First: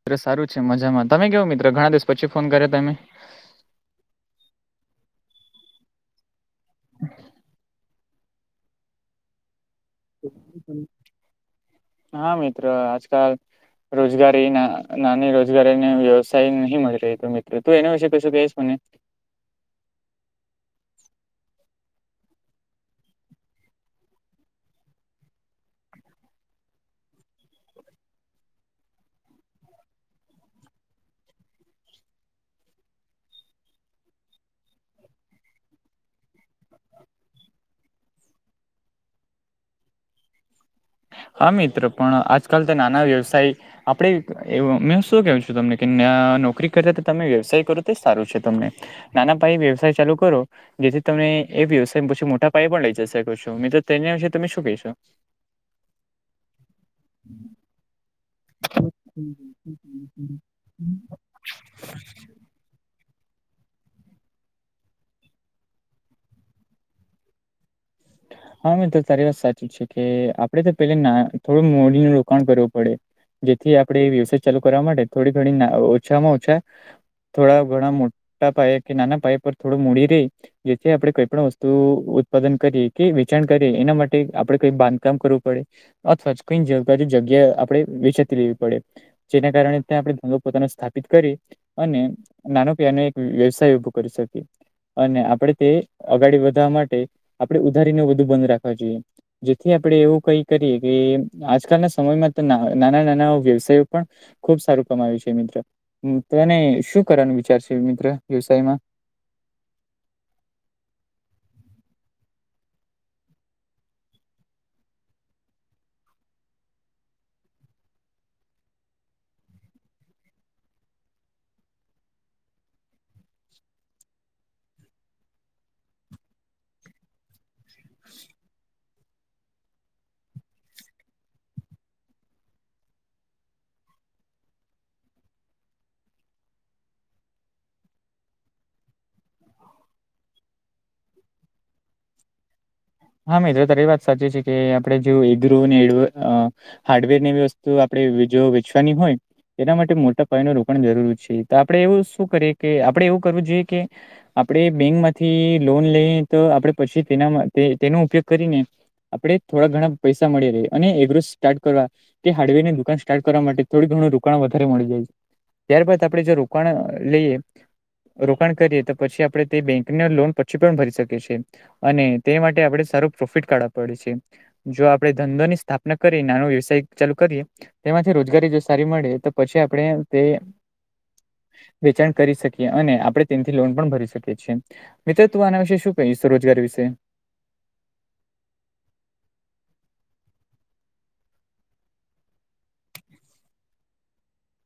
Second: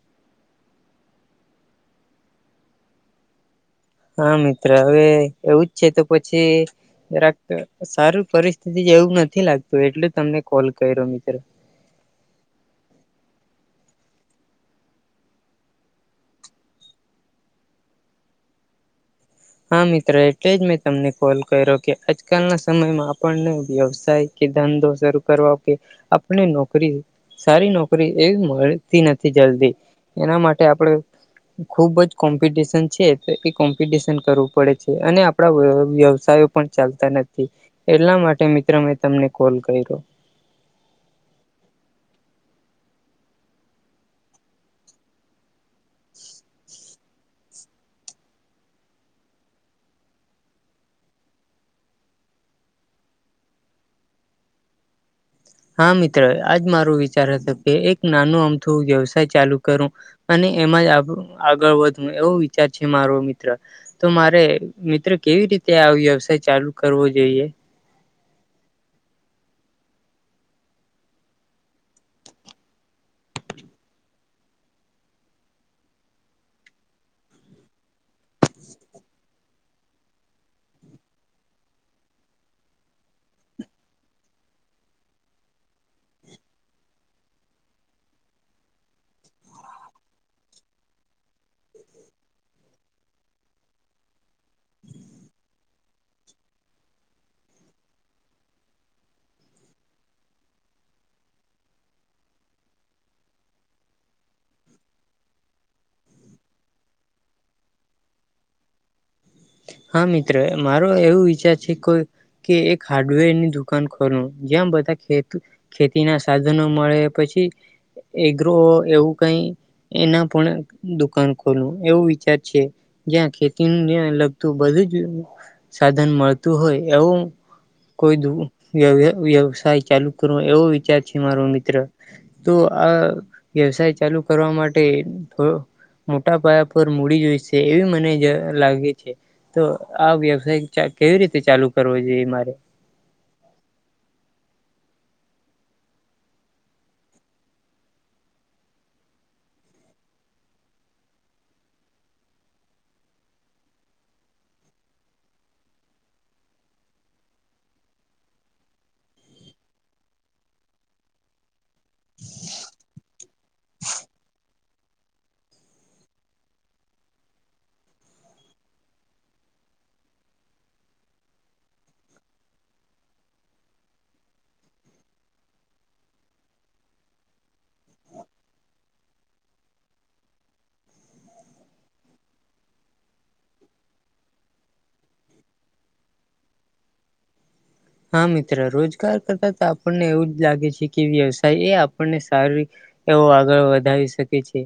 મિત્રો સારું છે મજામાં તમે કેવું મિત્રો ઘણા દિવસ પછી ફોન કર્યા તમે? હા મિત્ર હવે એવું જ છે તો પછી જરાક સારું તો રે. તેદી [inaudible] જેવું નથી લાગતું એટલ તમને કોલ કર્યો મિત્ર. હા મિત્ર આજકાલ રોજગારી ના નાની રોજગારીને વ્યવસાય નહી મળી રહ્યો મિત્રો તું એના વિશે કશું કહીશ મને. હા મિત્ર, એટલે જ મેં તમને કોલ કર્યો કે આજકાલના સમયમાં આપણને વ્યવસાય, કે ધંધો શરૂ કરવાઓ કે આપની નોકરી, સારી નોકરી એવી મળતી નથી જલ્દી એના માટે આપણે, ખુબ જ કોમ્પિટિશન છે તો એ કોમ્પિટશન કરવું પડે છે અને આપણા વ્યવસાયો પણ ચાલતા નથી. એટલા માટે મિત્ર મેં તમને કોલ કર્યો. હા મિત્ર, પણ આજકાલ તો નાના વ્યવસાય આપણે એવુ મે શું કેવું છું તમને કે ના નોકરી કરતા તમે વ્યવસાય કરો તો સારું છે તમને. નાના પાયે વ્યવસાય ચાલુ કરો. જેથી તમે એ વ્યવસાય પછી મોટા પાય પણ લઈ જશેકો છો મિત્ર, તેના વિશે તમે શું કહીશો? હા મિત્ર, આજ મારો વિચાર હતો કે એક નાનું આમ તું વ્યવસાય ચાલુ કરું અને એમાં જ આપણું. આગળ વધવું એવું વિચાર છે મારો મિત્ર. તો મારે મિત્ર કેવી રીતે આ વ્યવસાય ચાલુ કરવો જોઈએ. હા મિત્ર તારી વાત સાચી છે કે, આપડે તો પેલે ના થોડું મોડીનું રોકાણ કરવું પડે. જેથી આપણે વ્યવસાય ચાલુ કરવા માટે થોડી ઘણી ઓછામાં ઓછા. થોડા ઘણા મોટા પાયે કે નાના પાાય પર થોડું મૂડી રહી. જેથી આપડે કઈ પણ વસ્તુ ઉત્પાદન કરીએ. કે વેચાણ કરી એના માટે આપડે કઈ બાંધકામ કરવું પડે. અથવા કઈ બાજુ જગ્યાએ આપડે વેચાતી લેવી પડે. જેના કારણે ત્યાં આપણે ધંધો પોતાનું સ્થાપિત કરી. અને નાનો પ [unintelligible] એનો એક વ્યવસાય ઉભો કરી શકીએ. અને આપણે તે અગાડી વધવા માટે. આપડે ઉધારીને બધું બંધ રાખવા જોઈએ. જેથી આપણે એવું કઈ કરીએ કે આજકાલના સમયમાં તો ના આવે નાના નાના વ્યવસાય પણ. ખુબ સારું કમાયુ છે મિત્ર, તો એને શું કરવાનું વિચારશે મિત્ર વ્યવસાયમાં. હા મિત્ર, મારો એવું વિચાર છે કોઈ. કે એક હાર્ડવેર ની દુકાન ખોલુ જ્યાં બધા ખેત. ખેતીના સાધનો મળે પછી એગ્રો એવું કઈ. એના પણ દુકાન ખોલવું એવો વિચાર છે જ્યાં ખેતીની અલગ. તો બધું જ સાધન મળતું હોય એવું. કોઈ દુ વ્યય-વ્યવસાય ચાલુ કરવો એવો વિચાર છે મારો મિત્ર. તો આ વ્યવસાય ચાલુ કરવા માટે થ મોટા પાયા પર મૂડી જોઈશે છે એવી મને જ લાગે. છે તો આ વ્યવસાય કેવી રીતે ચાલુ કરવો જોઈએ મારે. હા મિત્ર તારી વાત સાચી છે કે આપડે જો એગ્રો ને અ. હાર્ડવેર ને એવી વસ્તુ આપણે જો વેચવાની હોય. એના માટે મોટા પાયા નો રોકાણ જરૂરી છે તો આપડે એવું શું કરીએ કે આપડે એવું કરવું જોઈએ કે. આપણે બેંક માંથી લોન લઈ તો આપણેે પછી તેના તેનો ઉપયોગ કરીને. આપડે થોડા ઘણા પૈસા મળી રહે. અને એગ્રો સ્ટાર્ટ કરવા. તે હાર્ડવેર ની દુકાન સ્ટાર્ટ કરવા માટે થોડું ઘણું રોકાણ વધારે મળી જાય છે. ત્યારબાદ આપડે જો રોકાણ લઈએ. રોકાણ કરીએ તો પછી આપણે તે બેંકને લોન પછી પણ ભરી શકી છે અને. તે માટે આપણે સારું પ્રોફિટ કાઢવા પડે છે. જો આપણેે ધંધો ની સ્થાપના કરીએ નાનો વ્યવસાય ચાલુ કરીએ. તેમાંથી રોજગારી જો સારી મળે તો પછી આપણે તે. વેચાણ કરી શકીએ અને આપણે તેના થી લોન પણ ભરી શકીએ છીએ. મિત્ર તું આના વિશે શું કહીશ સ્વરોજગાર વિશે. હા મિત્ર રોજગાર કરતા તો આપણને એવું જ લાગે છે કે વ્યવસાય એ આપણને સારી. એવું આગળ વધાવી શકે છે.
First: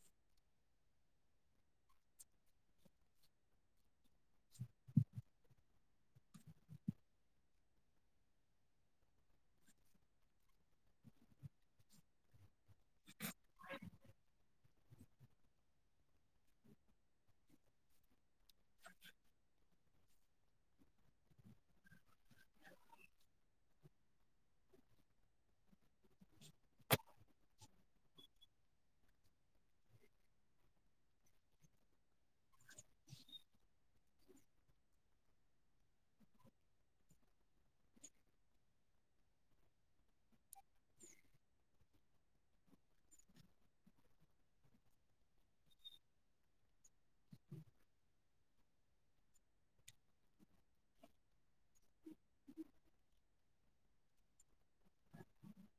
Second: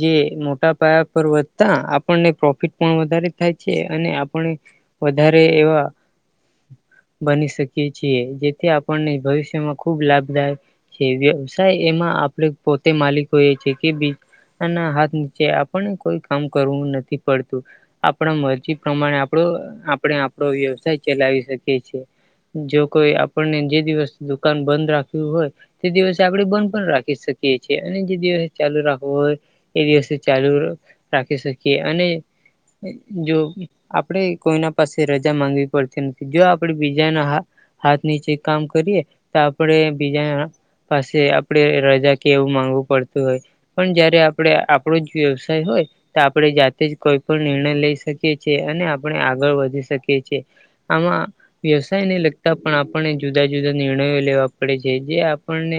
જે મોટા પાયા પર વધતા આપણને પ્રોફિટ પણ વધારે થાય છે અને આપણે. વધારે એવા. બની શકીએ છીએ, જેથી આપણને ભવિષ્યમાં ખુબ લાભદાયક. વ્યવસાય એમાં આપણે પોતે માલિકો એ છે કે બી. એના હાથ નીચે આપણ ને કોઈ કામ કરવું નથી પડતું. આપણા મરજી પ્રમાણે આપણું આપણે આપણો વ્યવસાય ચલાવી શકીએ છીએ. જો કોઈ આપણને જે દિવસ દુકાન બંધ રાખવું હોય. તે દિવસે આપણેે બંધ પણ રાખી શકીએ છીએ અને જે દિવસે ચાલુ રાખવું હોય. એ દિવસે ચાલુ રાખી શકીએ અને જો આપળે કોઈના પાસે રજા માંગવી પડતી નથી જો બીજાના હાથ નીચે કામ કરીએ તો આપણે બીજાના પાસે આપડે રજા કે એવું માંગવું પડતું હોય. પણ જયારે આપડે આપળુ જ વ્યવસાય હોય. તો આપણે જાતે જ કોઈ પણ નિર્ણય લઈ શકીએ છીએ અને આપણે આગળ વધી શકીએ છીએ. આમાં વ્યવસાય ને લગતા પણ આપણને જુદા જુદા નિર્ણયો લેવા પડે છે જે આપણને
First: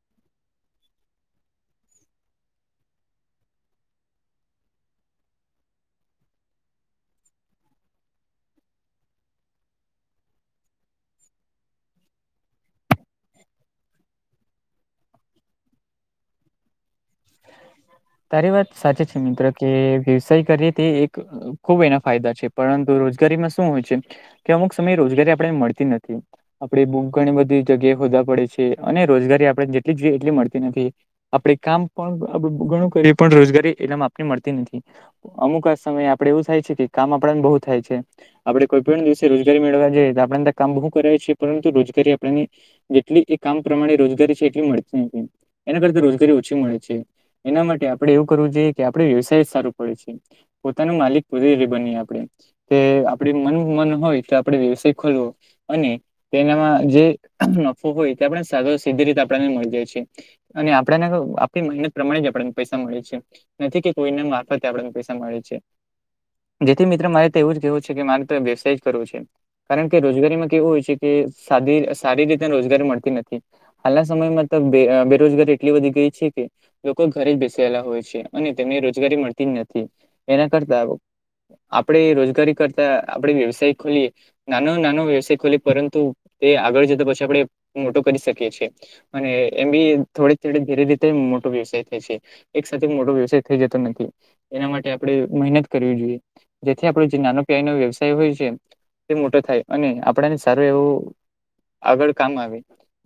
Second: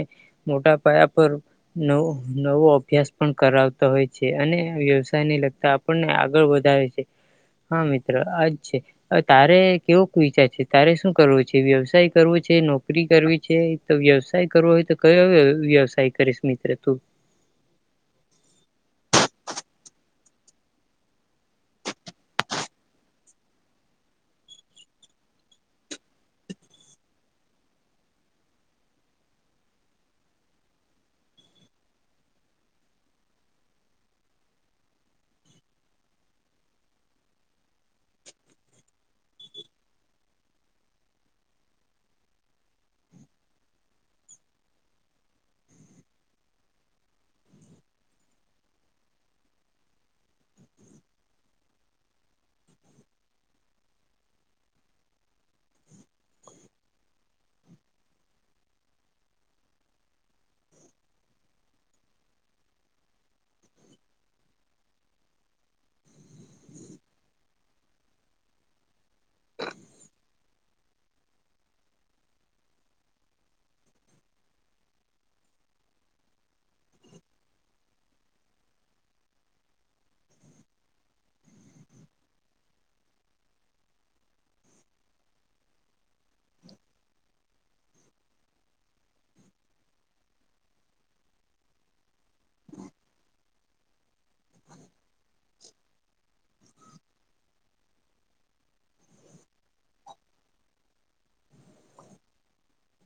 મોટા પાયા પર નવ નવો અભ્યાસ પણ કરાવતો હોય છે અને વ્યવસાયને લગતા આપણને આગળ વધાવે છે, હા મિત્ર આજ છે હવે તારે કેવોક વિચાર છે. તારે શું કરવું છે વ્યવસાય કરવો છે નોકરી કરવી છે તો વ્યવસાય કરવો હોય તો કયો વ્યવસાય કરીશ મિત્ર તું. તારી વાત સાચી છે મિત્ર કે વ્યવસાય કરીએ તે એક ખુબ એના ફાયદા છે પરંતુ રોજગારીમાં શું હોય છે. કે અમુક સમયે રોજગારી આપડે મળતી નથી. આપે બૂ ઘણી બધી જગ્યાએ હોદવા પડે છે અને રોજગારી આપડને જેટલી જોઈએ એટલી મળતી નથી. આપણે કામ પણ ઘણું કરીએ પણ એટલામાં આપને મળતી નથી. અમુક સમયે આપડે એવું થાય છે કે કામ આપડને બહુ થાય છે. આપડે પણ દિવસે રોજગારી મેળવવા જઈએ તો આપણેને કામ બહુ કરાએ છે પરંતુ રોજગારી આપણેની જેટલી એ કામ પ્રમાણે રોજગારી છે એટલી મળતી નથી એના કરતા રોજગારી ઓછી મળે. એના માટે આપડે એવું કરવું જોઈએ કે આપડે વ્યવસાય જ સારું પડે છે. પોતાનું માલિક [unintelligible] આપડે. કે આપડે મન મન હોય તો આપડે વ્યવસાય ખોલવો. અને તેનામાં જે નફો હોય તે સાધ સીધી રીતે આપડા ને મળી જાય છે. અને આપડે ને તો મહેનત પ્રમાણે જ આપણાને પૈસા મળે છે નથી કે કોઈને મારફતે આપણને પૈસા મળે છે. જેથી મિત્ર મારે તો એવું જ કેવું છે કે મારે તો વ્યવસાય જ કરવો છે. કારણ કે રોજગારીમાં કેવું હોય છે કે સાદી સારી રીતે રોજગારી મળતી નથી. હાલના સમયમાં તો બે બેરોજગારી એટલી વધી ગઈ છે કે લોકો ઘરે જ બેસેેલા હોય છે અને તેમને રોજગારી મળતી જ નથી એના કરતા આપડે રોજગારી કરતા આપણેે વ્યવસાય ખોલીએ. નાનો નાનો વ્યવસાય ખોલી પરંતુ તે આગળ જતા પછી આપણે મોટો કરી શકીએ છે. અને એમ બી થોડી થોડી ધીરે ધીરે રીતે મોટો વ્યવસાય થાય છે એક સાથે મોટો વ્યવસાય થઈ જતો નથી, એના માટે આપણે મહેનત કરવી જોઈએ. જેથી આપડો જે નાનો પિયાયનો વ્યવસાય હોય છે. તે મોટો થાય અને આપણાને સારું એવું આગળ કામ આવે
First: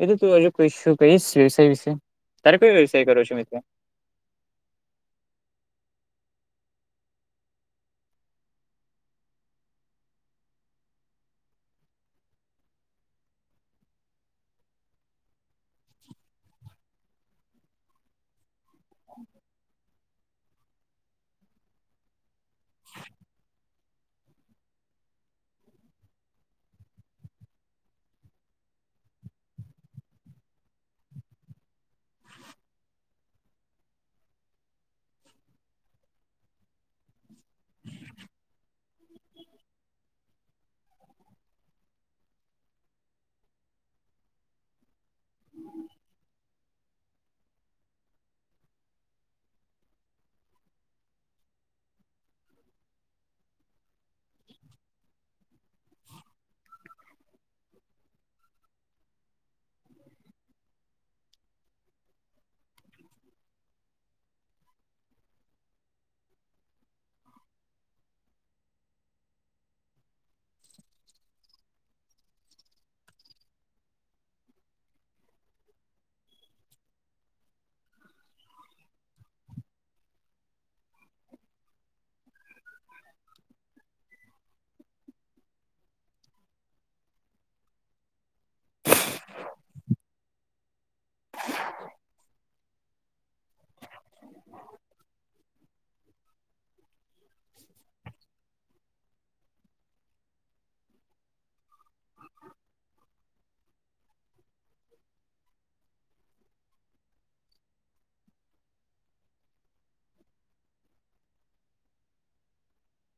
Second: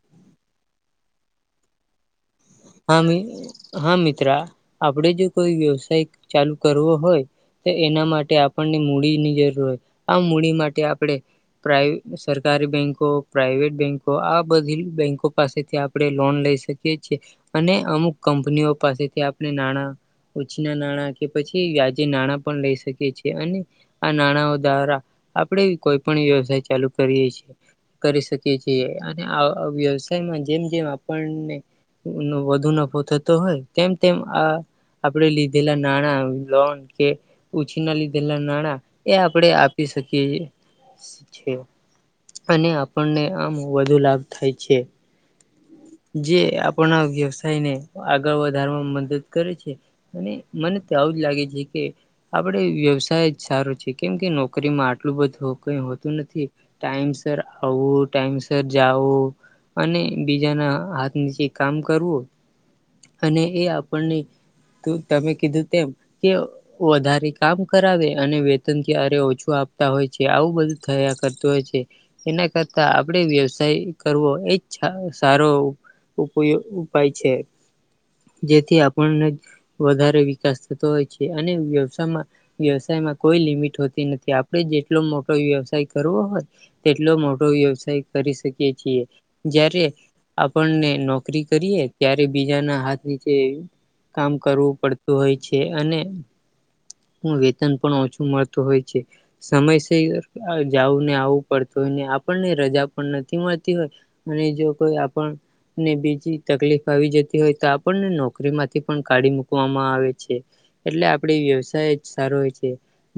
એ તો તું હજુ કહીશું કઈશ વ્યવસાય વિશે, તારે કોઈ હા મિ હા મિત્રા આપડે જો કોઈ વ્યવસાય ચાલુ કરવો હોય તો એના માટે આપણને મૂડીની જરૂર હોય આ મૂડી માટે આપણે પ્રાઈ સરકારી બેન્કો પ્રાઈવેટ બેન્કો આ બધી બેન્કો પાસેથી આપણે લોન લઈ શકી એ છે અને અમુક કંપનીઓ પાસેથી આપણે નાણા ઉછીના નાણાં કે પછી વ્યાજે નાણા પણ લેઇ શકે છે અને આ નાણાંઓ દ્વારા આપણેે કોઈ પણ વ્યવસાય ચાલુ કરીએ છીએ. કરી શકીએ છીએ અને આ વ્યવસાયમાં જેમ જેમ આપણને નો વધુ નફો થતો હોય તેમ તેમ આ આપણેે લીધેલા નાણાં, લોન કે ઉછી ના લીધેલા નાણાં એ આપણેે આપી શકીએ. છે અને આપણને આમ વધુ લાભ થાય છે. જે આપણા વ્યવસાય ને આગળ વધારવામાં મદદ કરે છે. અને મને તો આવું જ લાગે છે કે આપડે વ્યવસાય જ સારો છે કેમ કે નોકરીમાં આટલું બધું કઈ હોતું નથી. ટાઈમસર આવું, ટાઈમસર જાવું અને બીજાના હાથ નીચે કામ કરવું અને એ આપણને તું તમે કીધું તેમ કે વધારે કામ કરાવે અને વેતન ક્યારે ઓછું આપતા હોય છે આવું બધું થયા કરતું હોય છે. એના કરતાં આપડે વ્યવસાય કરવો એ જ સારો ઉપયો ઉપાય છે જેથી આપણને વધારે વિકાસ થતો હોય છે અને વ્યવસાયમાં વ્યવસાયમાં કોઈ લિમિટ હોતી નથી. આપડે જેટલો મોટો વ્યવસાય કરવો હોય તેટલો મોટો વ્યવસાય કરી શકીએ છીએ. જ્યારે આપણને નોકરી કરીએ ત્યારે બીજાના હાથ નીચે કામ કરવું પડતું હોય છે અને વેતન પણ ઓછું મળતું હોય છે. સમયસર જાવું ને આવવું પડતું હોય ને આપણને રજા પણ નથી મળતી હોય. અને જો કોઈ આપણ ને બીજી તકલીફ આવી જતી હોય તો આપણને નોકરી માંથી પણ કાઢી મુકવામાં આવે છે. એટલે આપડે વ્યવસાય જ સારો હોય છે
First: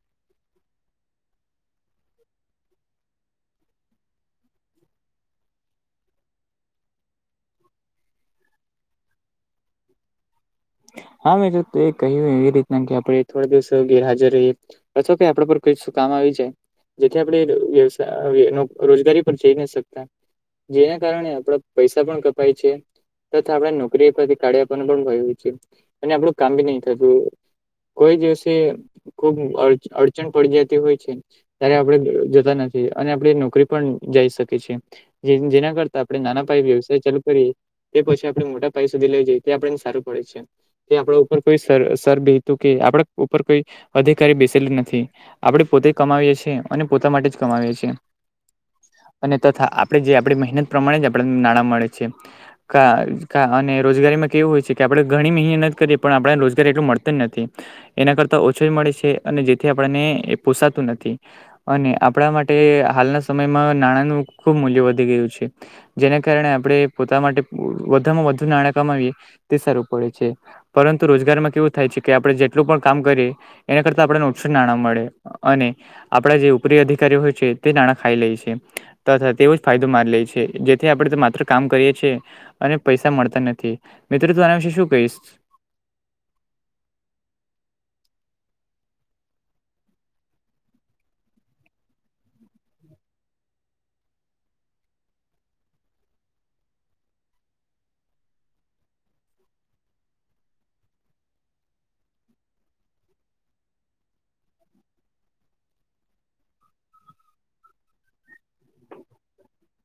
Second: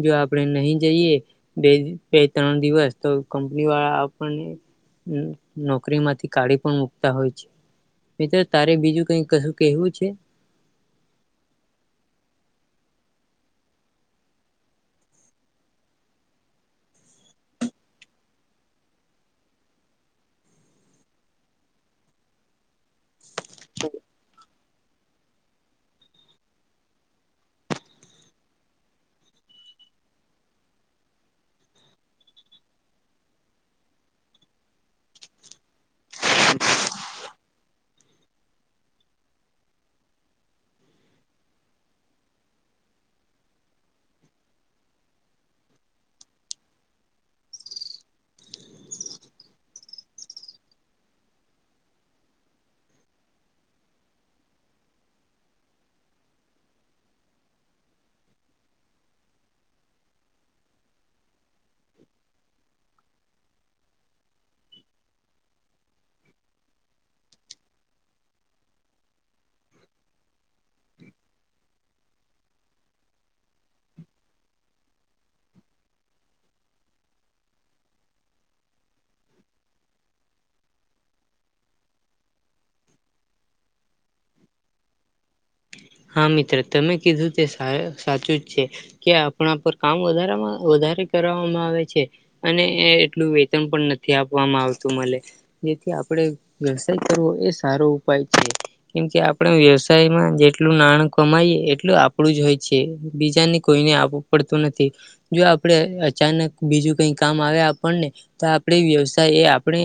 જો આપણે નહી જઈએ બે બે ત્રણ દિવસ તો કંપની વાળા આપણને નો નોકરીમાંથી કાઢી પણ મુકતા હોય છે. મિત્ર તારે બીજું કઈક કશું કેહેવું છે? [inaudible] હા મેં તો કહ્યું એ રીતના આપણેે થોડા દિવસ ગેરહાજર રહીએ અથવા કે આપડે પર કશું કામ આવી જાય જેથી આપણે વ્યવસા રોજગારી પર જઈ ન શકતા જેના કારણે આપડા પૈસા પણ કપાય છે તથા આપણે નોકરી કાઢ્યા પણ ભય છે અને આપડું કામ બી નઈ થતું કોઈ દિવસે ખુબ અડચણ પડી જતી હોય છે. ત્યારે આપણે જતા નથી અને આપણે નોકરી પણ જઈ શકીએ છે. જેના કરતા આપણે નાના પાયે વ્યવસાય ચાલુ કરીએ તે પછી આપડે મોટા પાય સુધી લઈએ તે આપડેને સારું પડે છે. કે આપડા ઉપર કોઈ સર સર બીતું કે આપડા ઉપર કોઈ અધિકારી બેસલુ નથી. આપણે પોતે કમાવીએ છીએ અને પોતા માટે જ કમાવીએ છીએ. અને તથા આપણે જે આપણી મહેનત પ્રમાણે જ આપણ ને નાણાં મળે છે. કાજ અને રોજગારી માં કેવું હોય છે કે આપણે ઘણી મહેનત કરીએ પણ આપણે રોજગારી એટલું મળતું જ નથી. એના કરતા ઓછુંય મળે છે અને જેથી આપણને પોસાતું નથી. અને આપણા માટે હાલના સમયમાં નાણાંનું ખુબ મૂલ્ય વધી ગયું છે. જેને કારણે આપણે પોતા માટે વધામાં વધુ નાણાં કમાવીએ તે સારું પડે છે. પરંતુ રોજગારમાં કેવું થાય છે કે આપડણે જેટલું પણ કામ કરીએ, એના કરતા આપણે નોટસ નાણાં મળે અને, આપણા જે ઉપરી અધિકારી હોય છે તે નાણાં ખાઈ લે છે. તથા તેવો જ ફાયદો મારી લે છે જેથી આપણે તો માત્ર કામ કરીએ છીએ અને પૈસા મળતા નથી. થી મિત્રો તું આના વિશેે શું કહીશ? હા મિત્ર તમે કીધું તે સાચું જ છે. કે આપણા પર કામ વધારામાં વધારે કરવામાં આવે છે. અને એટલું વેતન પણ નથી આપવામાં આવતું મને, જેથી આપણે વ્યવસાય કરવો એ સારો ઉપાય છે કેમ કે આપણે વ્યવસાયમાં, જેટલું નાણું કમાય એટલું આપણું જ હોય છે બીજાને કોઈને આપવું પડતું નથી. જો આપડે અચાનક બીજું કઈ કામ આવે આપણને, તો આપણે વ્યવસાય એ આપણે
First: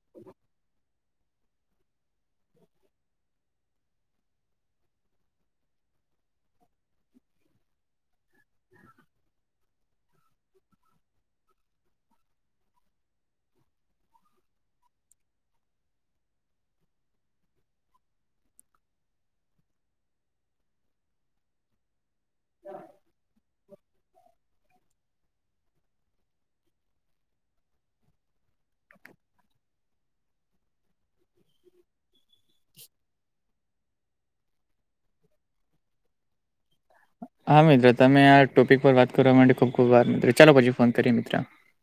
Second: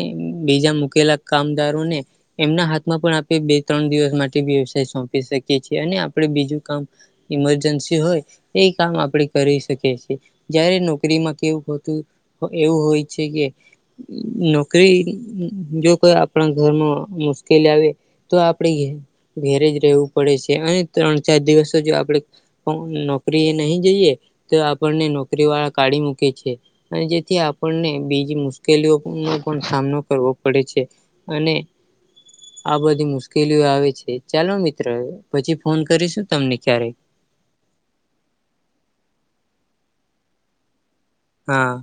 બીજા મૂકેલા કામદારોને, એમના હાથમાં પણ આપે બે ત્રણ દિવસ માટે વ્યવસાય સોંપી શ કીએ છે અને આપણે બીજું કામ ઇમરજન્સી હોય એ કામ આપણે કરી શકીએ છીએ. જયારે નોકરીમાં કેવું હોતું એવું હોય છે કે, નોકરી જો કોઈ આપણા ઘરમાં મુશ્કેલી આવે, તો આપડે ઘેરે જ રહેવું, પડે છે અને ત્રણ ચાર દિવસ જો આપણેે નોકરી એ નહી જઈએ, તો આપણને નોકરી વાળા કાઢી મૂકે છે. અને જેથી આપણને બીજી મુશ્કેલીઓનો પણ સામનો કરવો પડે છે. અને આ બધી મુશ્કેલીઓ આવે છે ચાલો મિત્ર પછી ફોન કરીશું તમને ક્યારેક, હા મિત્ર તમે આ ટોપિક પર વાત કરવા માટે ખુબ ખુબ આભાર મિત્રો ચાલો પછી ફોન કરીએ મિત્ર, હા,